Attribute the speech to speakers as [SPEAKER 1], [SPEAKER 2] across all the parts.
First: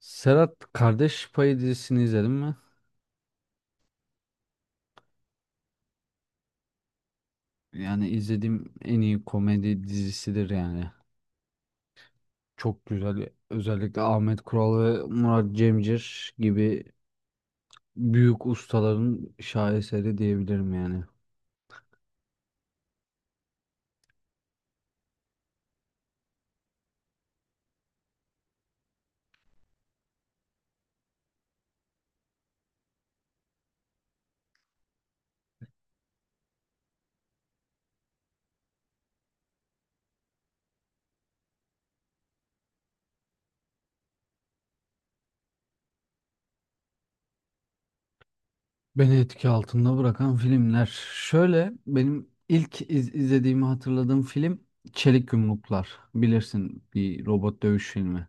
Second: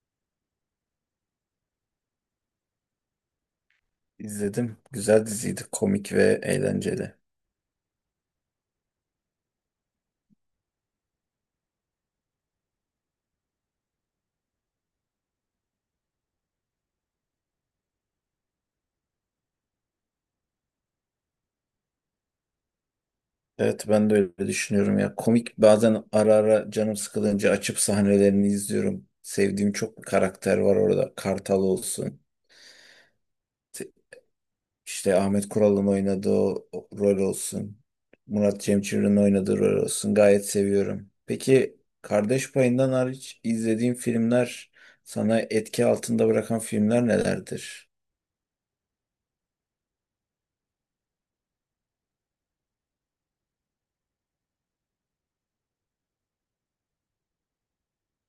[SPEAKER 1] Serhat, Kardeş Payı dizisini izledin mi?
[SPEAKER 2] İzledim. Güzel diziydi. Komik ve eğlenceli.
[SPEAKER 1] Yani izlediğim en iyi komedi dizisidir yani. Çok güzel. Özellikle Ahmet Kural ve Murat Cemcir gibi büyük ustaların şaheseri diyebilirim yani.
[SPEAKER 2] Evet ben de öyle düşünüyorum ya. Komik bazen ara ara canım sıkılınca açıp sahnelerini izliyorum. Sevdiğim çok karakter var orada. Kartal olsun. İşte Ahmet Kural'ın oynadığı o rol olsun. Murat Cemcir'in oynadığı rol olsun. Gayet seviyorum. Peki Kardeş Payı'ndan hariç izlediğin filmler sana etki altında bırakan filmler nelerdir?
[SPEAKER 1] Beni etki altında bırakan filmler. Şöyle benim ilk izlediğimi hatırladığım film Çelik Yumruklar. Bilirsin, bir robot dövüş filmi.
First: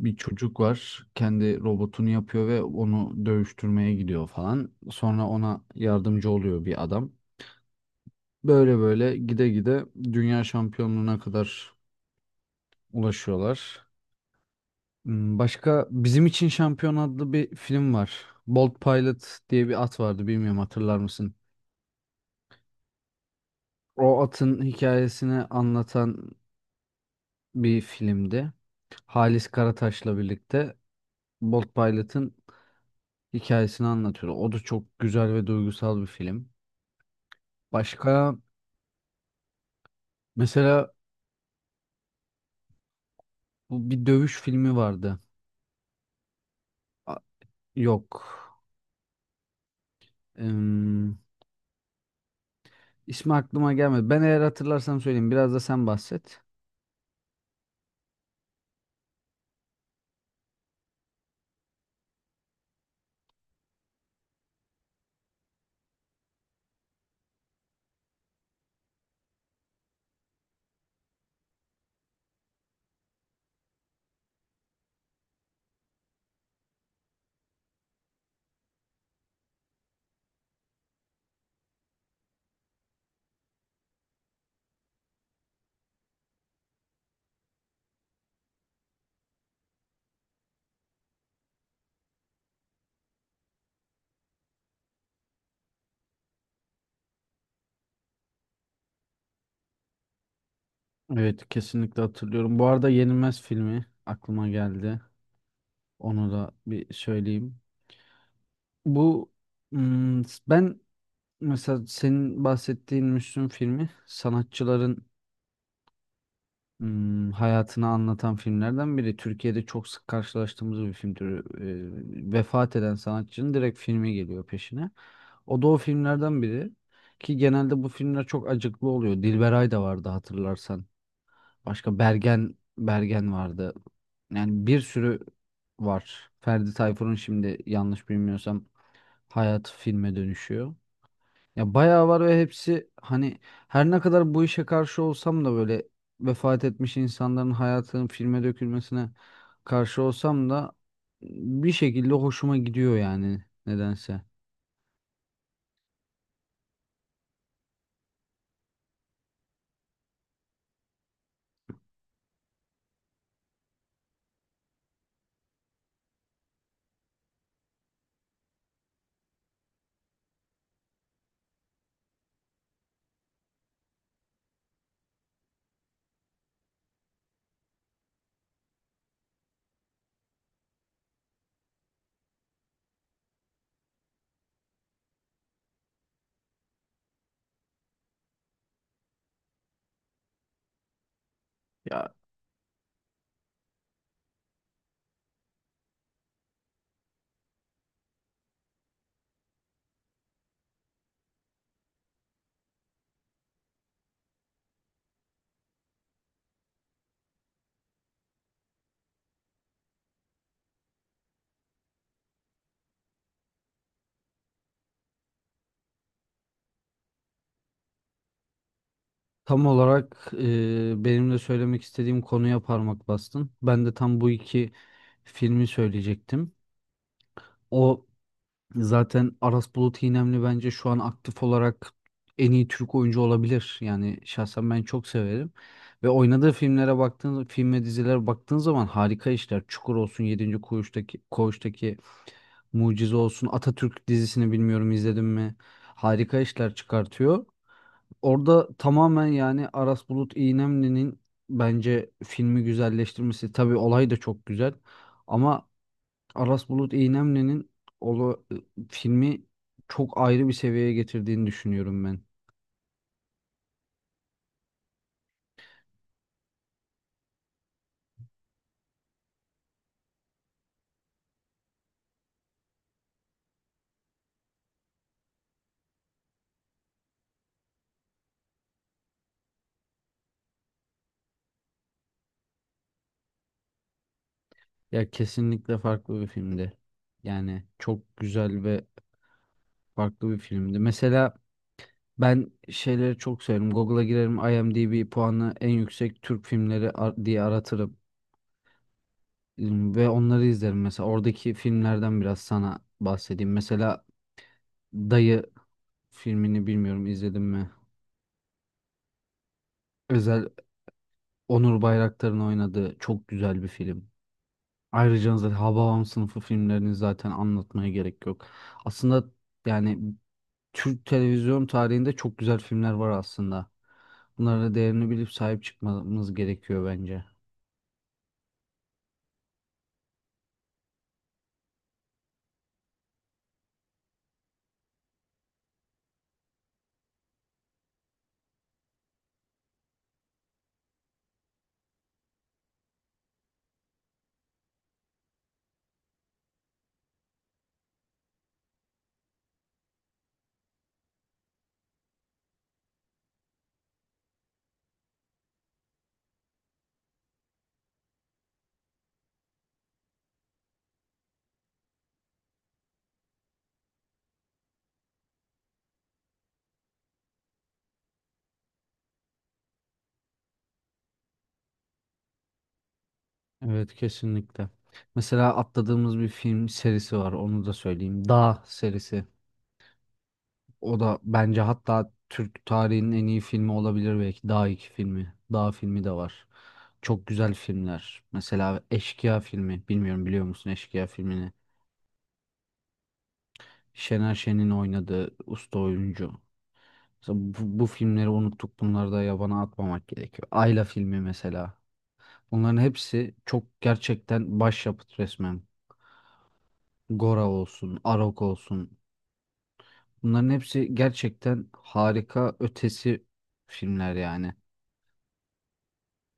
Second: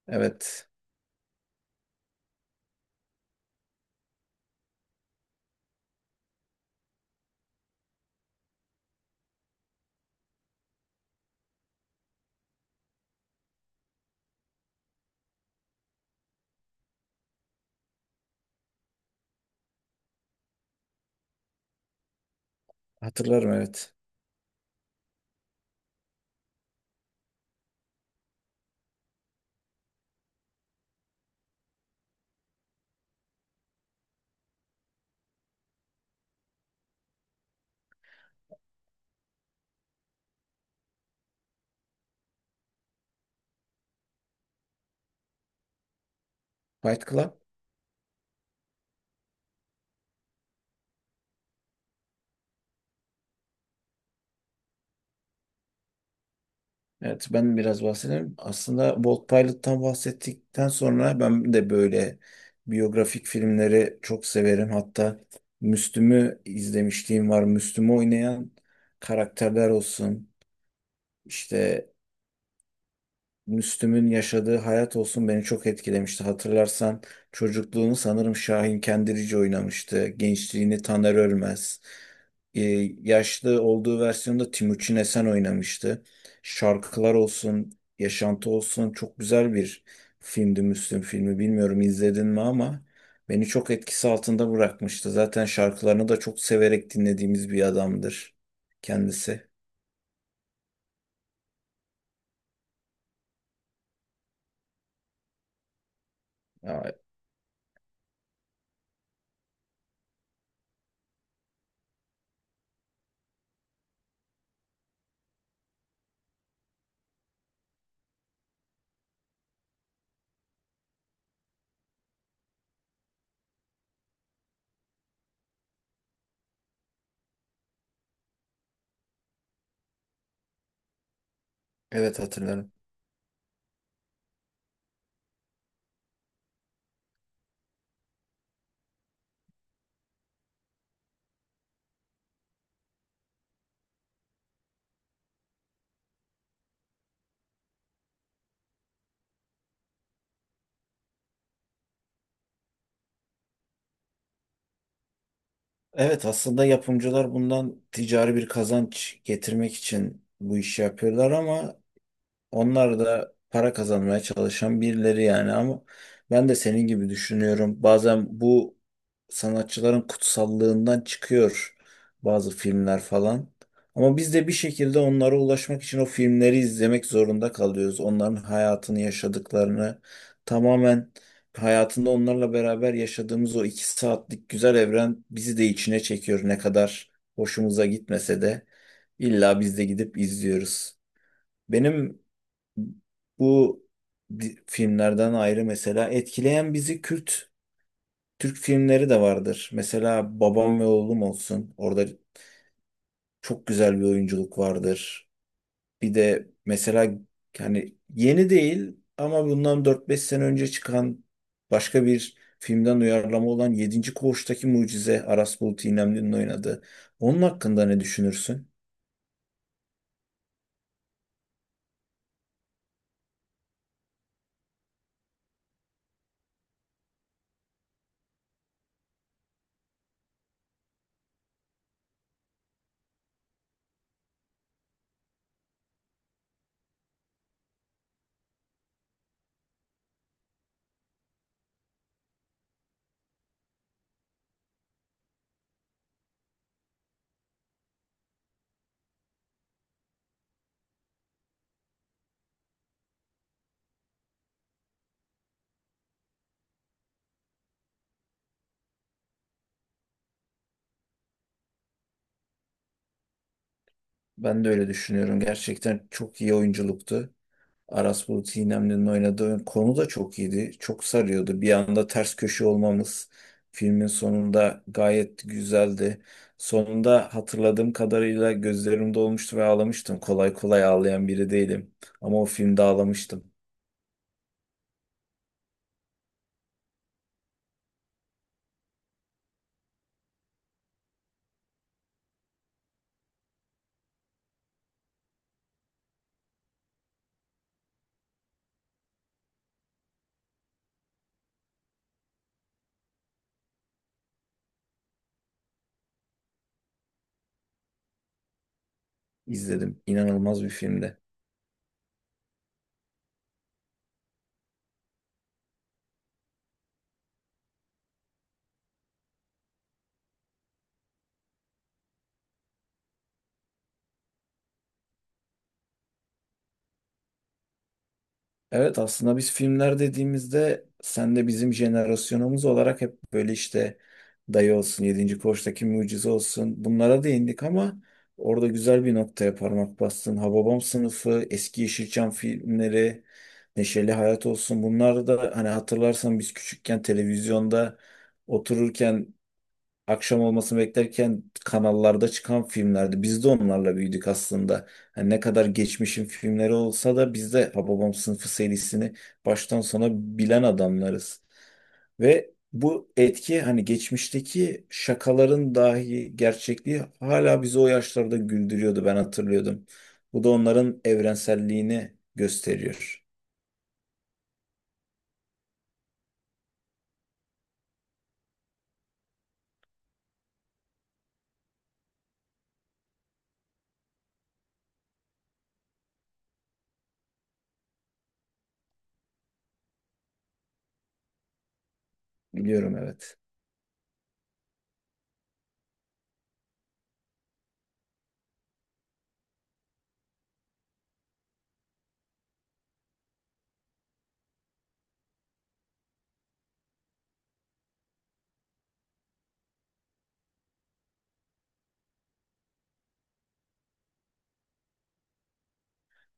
[SPEAKER 1] Bir çocuk
[SPEAKER 2] Evet.
[SPEAKER 1] var. Kendi robotunu yapıyor ve onu dövüştürmeye gidiyor falan. Sonra ona yardımcı oluyor bir adam. Böyle böyle gide gide dünya şampiyonluğuna kadar ulaşıyorlar. Başka, Bizim için Şampiyon adlı bir film var. Bolt Pilot diye bir at vardı, bilmiyorum, hatırlar mısın?
[SPEAKER 2] Hatırlarım evet.
[SPEAKER 1] O atın hikayesini anlatan bir filmdi. Halis Karataş'la birlikte Bolt Pilot'ın hikayesini anlatıyor. O da çok güzel ve duygusal bir film. Başka mesela bu bir dövüş filmi vardı.
[SPEAKER 2] Fight
[SPEAKER 1] A-
[SPEAKER 2] Club.
[SPEAKER 1] Yok. Em, ismi aklıma gelmedi. Ben eğer hatırlarsam söyleyeyim. Biraz da sen bahset.
[SPEAKER 2] Evet ben biraz bahsedeyim. Aslında Bolt Pilot'tan bahsettikten sonra ben de böyle biyografik filmleri çok severim. Hatta Müslüm'ü izlemişliğim var. Müslüm'ü oynayan karakterler olsun. İşte Müslüm'ün yaşadığı hayat olsun beni çok etkilemişti. Hatırlarsan çocukluğunu sanırım Şahin Kendirici oynamıştı. Gençliğini Taner Ölmez. Ee, Yaşlı olduğu versiyonda Timuçin Esen oynamıştı. Şarkılar olsun, yaşantı olsun çok güzel bir filmdi Müslüm filmi. Bilmiyorum izledin mi ama beni çok etkisi altında bırakmıştı. Zaten şarkılarını da çok severek dinlediğimiz bir adamdır kendisi.
[SPEAKER 1] Evet, kesinlikle hatırlıyorum. Bu arada Yenilmez filmi aklıma geldi. Onu da
[SPEAKER 2] Ya,
[SPEAKER 1] bir söyleyeyim. Bu hmm, ben Mesela senin bahsettiğin Müslüm filmi sanatçıların hayatını anlatan filmlerden biri. Türkiye'de çok sık karşılaştığımız bir film türü. Vefat eden sanatçının direkt filmi geliyor peşine. O da o filmlerden biri. Ki genelde bu filmler çok acıklı oluyor. Dilberay da vardı, hatırlarsan. Başka
[SPEAKER 2] evet
[SPEAKER 1] Bergen
[SPEAKER 2] hatırlarım.
[SPEAKER 1] Bergen vardı. Yani bir sürü var. Ferdi Tayfur'un şimdi yanlış bilmiyorsam hayatı filme dönüşüyor. Ya bayağı var ve hepsi hani her ne kadar bu işe karşı olsam da böyle vefat etmiş insanların hayatının filme dökülmesine karşı olsam da bir şekilde hoşuma gidiyor yani nedense.
[SPEAKER 2] Evet, aslında yapımcılar bundan ticari bir kazanç getirmek için bu işi yapıyorlar ama onlar da para kazanmaya çalışan birileri yani. Ama ben de senin gibi düşünüyorum. Bazen bu sanatçıların kutsallığından çıkıyor bazı filmler falan. Ama biz de bir şekilde onlara ulaşmak için o filmleri izlemek zorunda kalıyoruz. Onların hayatını yaşadıklarını tamamen hayatında onlarla beraber yaşadığımız o 2 saatlik güzel evren bizi de içine çekiyor, ne kadar hoşumuza gitmese de. İlla biz de gidip izliyoruz.
[SPEAKER 1] Ya,
[SPEAKER 2] Benim bu filmlerden ayrı mesela etkileyen bizi Kürt Türk filmleri de vardır. Mesela Babam ve Oğlum olsun. Orada çok güzel bir oyunculuk vardır. Bir de mesela yani yeni değil ama bundan dört beş sene önce çıkan başka bir filmden uyarlama olan Yedinci Koğuştaki Mucize, Aras Bulut İynemli'nin oynadığı. Onun hakkında ne düşünürsün?
[SPEAKER 1] tam olarak benim de söylemek istediğim konuya parmak bastın. Ben de tam bu iki filmi söyleyecektim. O Zaten Aras Bulut İynemli bence şu an aktif olarak en iyi Türk oyuncu olabilir. Yani şahsen ben çok severim. Ve oynadığı filmlere baktığın, film ve dizilere baktığın zaman harika işler. Çukur olsun, Yedinci Koğuş'taki Mucize olsun, Atatürk dizisini bilmiyorum izledim mi? Harika işler çıkartıyor. Orada tamamen yani Aras Bulut İynemli'nin bence filmi güzelleştirmesi. Tabii olay da çok güzel. Ama Aras Bulut İynemli'nin ola, filmi çok ayrı bir seviyeye getirdiğini düşünüyorum ben.
[SPEAKER 2] Ben de öyle düşünüyorum. Gerçekten çok iyi oyunculuktu. Aras Bulut İynemli'nin oynadığı konu da çok iyiydi. Çok sarıyordu. Bir anda ters köşe olmamız filmin sonunda gayet güzeldi. Sonunda hatırladığım kadarıyla gözlerim dolmuştu ve ağlamıştım. Kolay kolay ağlayan biri değilim. Ama o filmde ağlamıştım.
[SPEAKER 1] Ya kesinlikle farklı bir filmdi. Yani çok güzel ve farklı bir filmdi. Mesela ben şeyleri çok severim. Google'a girerim, IMDb puanı en yüksek Türk filmleri diye aratırım, ve onları izlerim. Mesela oradaki filmlerden biraz sana bahsedeyim. Mesela Dayı filmini bilmiyorum izledim mi?
[SPEAKER 2] İzledim.
[SPEAKER 1] Özel
[SPEAKER 2] İnanılmaz bir filmdi.
[SPEAKER 1] Onur Bayraktar'ın oynadığı çok güzel bir film. Ayrıca zaten Hababam Sınıfı filmlerini zaten anlatmaya gerek yok. Aslında yani Türk televizyon tarihinde çok güzel filmler var aslında. Bunlara değerini bilip sahip çıkmamız gerekiyor bence.
[SPEAKER 2] Evet, aslında biz filmler dediğimizde sen de bizim jenerasyonumuz olarak hep böyle işte Dayı olsun, Yedinci Koç'taki Mucize olsun bunlara değindik ama orada güzel bir noktaya parmak bastın. Hababam sınıfı, eski Yeşilçam filmleri, Neşeli Hayat olsun, bunlar da hani hatırlarsan biz küçükken televizyonda otururken akşam olmasını beklerken kanallarda çıkan filmlerdi. Biz de onlarla büyüdük aslında. Yani ne kadar geçmişin filmleri olsa da biz de Hababam Sınıfı serisini baştan sona bilen adamlarız. Ve bu etki, hani geçmişteki şakaların dahi gerçekliği hala bizi o yaşlarda güldürüyordu, ben hatırlıyordum. Bu da onların evrenselliğini gösteriyor.
[SPEAKER 1] Evet, kesinlikle. Mesela atladığımız bir film serisi var, onu da söyleyeyim. Dağ serisi. O da bence hatta Türk tarihinin en iyi filmi olabilir belki. Dağ iki filmi. Dağ filmi de var. Çok güzel filmler. Mesela Eşkıya filmi. Bilmiyorum, biliyor musun Eşkıya filmini?
[SPEAKER 2] Biliyorum, evet.
[SPEAKER 1] Şener Şen'in oynadığı usta oyuncu. Mesela bu filmleri unuttuk. Bunları da yabana atmamak gerekiyor. Ayla filmi mesela. Bunların hepsi çok gerçekten başyapıt resmen. Gora olsun, Arok olsun. Bunların hepsi gerçekten harika ötesi filmler yani.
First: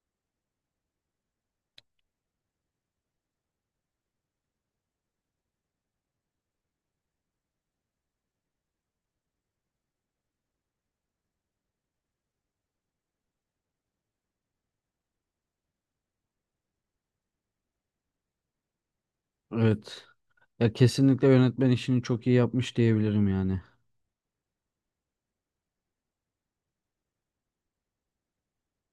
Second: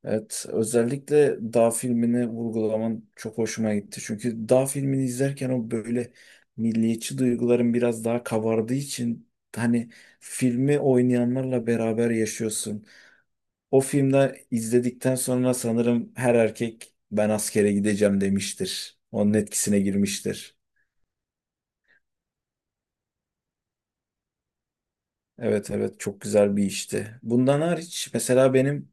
[SPEAKER 2] Evet, özellikle Dağ filmini vurgulaman çok hoşuma gitti. Çünkü Dağ filmini izlerken o böyle milliyetçi duyguların biraz daha kabardığı için hani filmi oynayanlarla beraber yaşıyorsun. O filmde izledikten sonra sanırım her erkek ben askere gideceğim demiştir. Onun etkisine
[SPEAKER 1] Evet.
[SPEAKER 2] girmiştir.
[SPEAKER 1] Ya, kesinlikle yönetmen işini çok iyi yapmış diyebilirim yani.
[SPEAKER 2] Evet, evet, çok güzel bir işti. Bundan hariç mesela benim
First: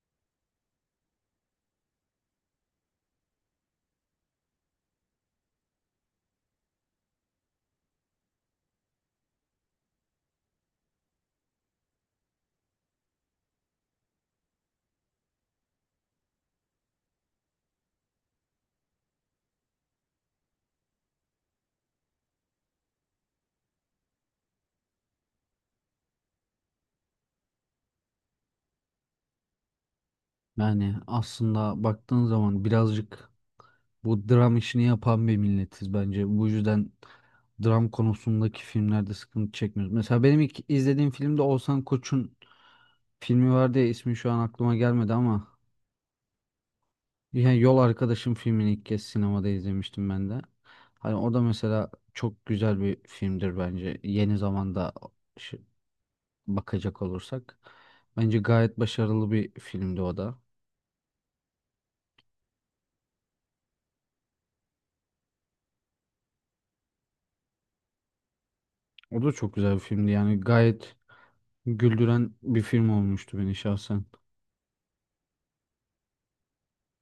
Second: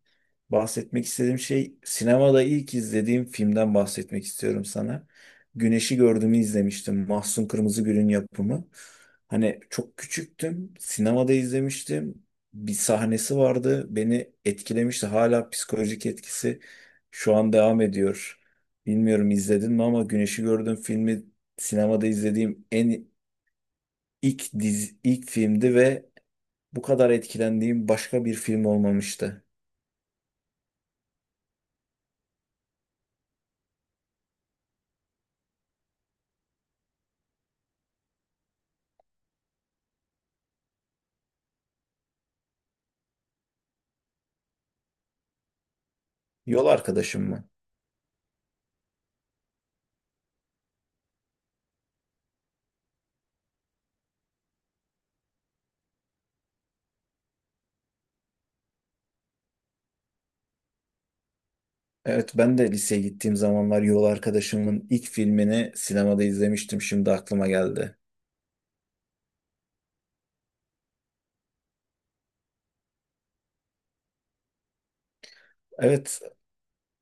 [SPEAKER 2] bahsetmek istediğim şey, sinemada ilk izlediğim filmden bahsetmek istiyorum sana. Güneşi Gördüğümü izlemiştim. Mahsun Kırmızıgül'ün yapımı. Hani çok küçüktüm. Sinemada izlemiştim. Bir sahnesi vardı. Beni etkilemişti. Hala psikolojik etkisi şu an devam ediyor. Bilmiyorum izledin mi ama Güneşi Gördüğüm filmi sinemada izlediğim en ilk dizi, ilk filmdi ve bu kadar etkilendiğim başka bir film olmamıştı.
[SPEAKER 1] Yani aslında baktığın zaman birazcık bu dram işini yapan bir milletiz bence. Bu yüzden dram konusundaki filmlerde sıkıntı çekmiyoruz. Mesela benim ilk izlediğim filmde Oğuzhan Koç'un filmi vardı ya, ismi şu an aklıma gelmedi ama
[SPEAKER 2] Yol Arkadaşım mı?
[SPEAKER 1] yani Yol Arkadaşım filmini ilk kez sinemada izlemiştim ben de. Hani o da mesela çok güzel bir filmdir bence. Yeni zamanda şi- bakacak olursak. Bence gayet başarılı bir filmdi o da.
[SPEAKER 2] Evet, ben de liseye gittiğim zamanlar Yol Arkadaşım'ın ilk filmini sinemada izlemiştim. Şimdi aklıma geldi.
[SPEAKER 1] O da çok güzel bir filmdi. Yani gayet güldüren bir film olmuştu beni şahsen.
[SPEAKER 2] Evet.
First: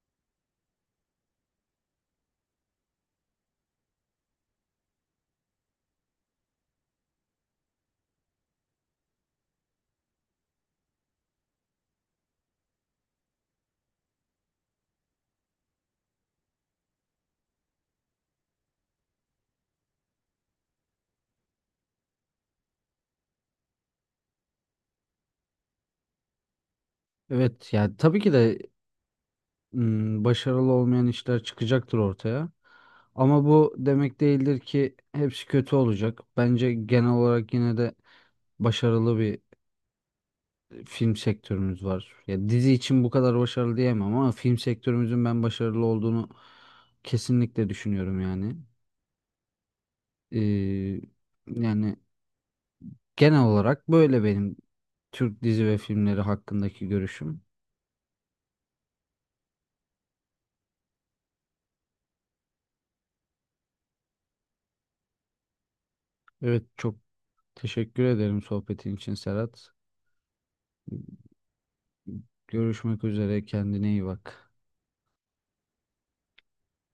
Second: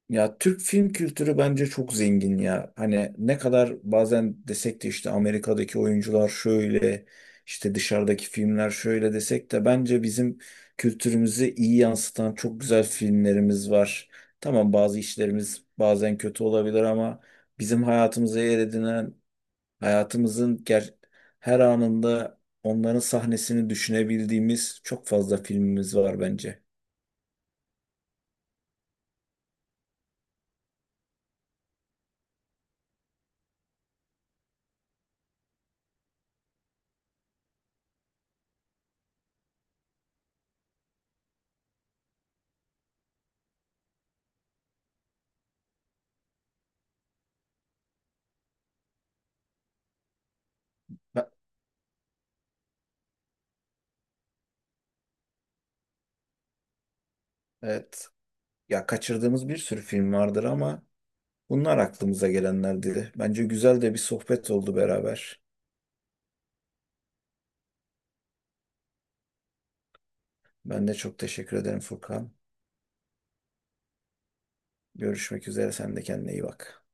[SPEAKER 2] Ya Türk film kültürü bence çok zengin ya. Hani ne kadar bazen desek de işte Amerika'daki oyuncular şöyle, işte dışarıdaki filmler şöyle desek de bence bizim kültürümüzü iyi yansıtan çok güzel filmlerimiz var. Tamam, bazı işlerimiz bazen kötü olabilir ama bizim hayatımıza yer edinen, hayatımızın her anında onların sahnesini düşünebildiğimiz çok fazla filmimiz var bence.
[SPEAKER 1] Evet, yani tabii ki de başarılı olmayan işler çıkacaktır ortaya. Ama bu demek değildir ki hepsi kötü olacak. Bence genel olarak yine de başarılı bir film sektörümüz var. Ya dizi için bu kadar başarılı diyemem ama film sektörümüzün ben başarılı olduğunu kesinlikle düşünüyorum yani. Ee,
[SPEAKER 2] Ha,
[SPEAKER 1] Yani genel olarak böyle benim Türk dizi ve filmleri hakkındaki görüşüm.
[SPEAKER 2] Evet. Ya kaçırdığımız bir sürü film vardır ama bunlar aklımıza gelenlerdi. Bence güzel de bir sohbet oldu beraber.
[SPEAKER 1] Evet, çok teşekkür ederim sohbetin için Serhat.
[SPEAKER 2] Ben de çok teşekkür ederim Furkan.
[SPEAKER 1] Görüşmek üzere, kendine iyi bak.
[SPEAKER 2] Görüşmek üzere. Sen de kendine iyi bak.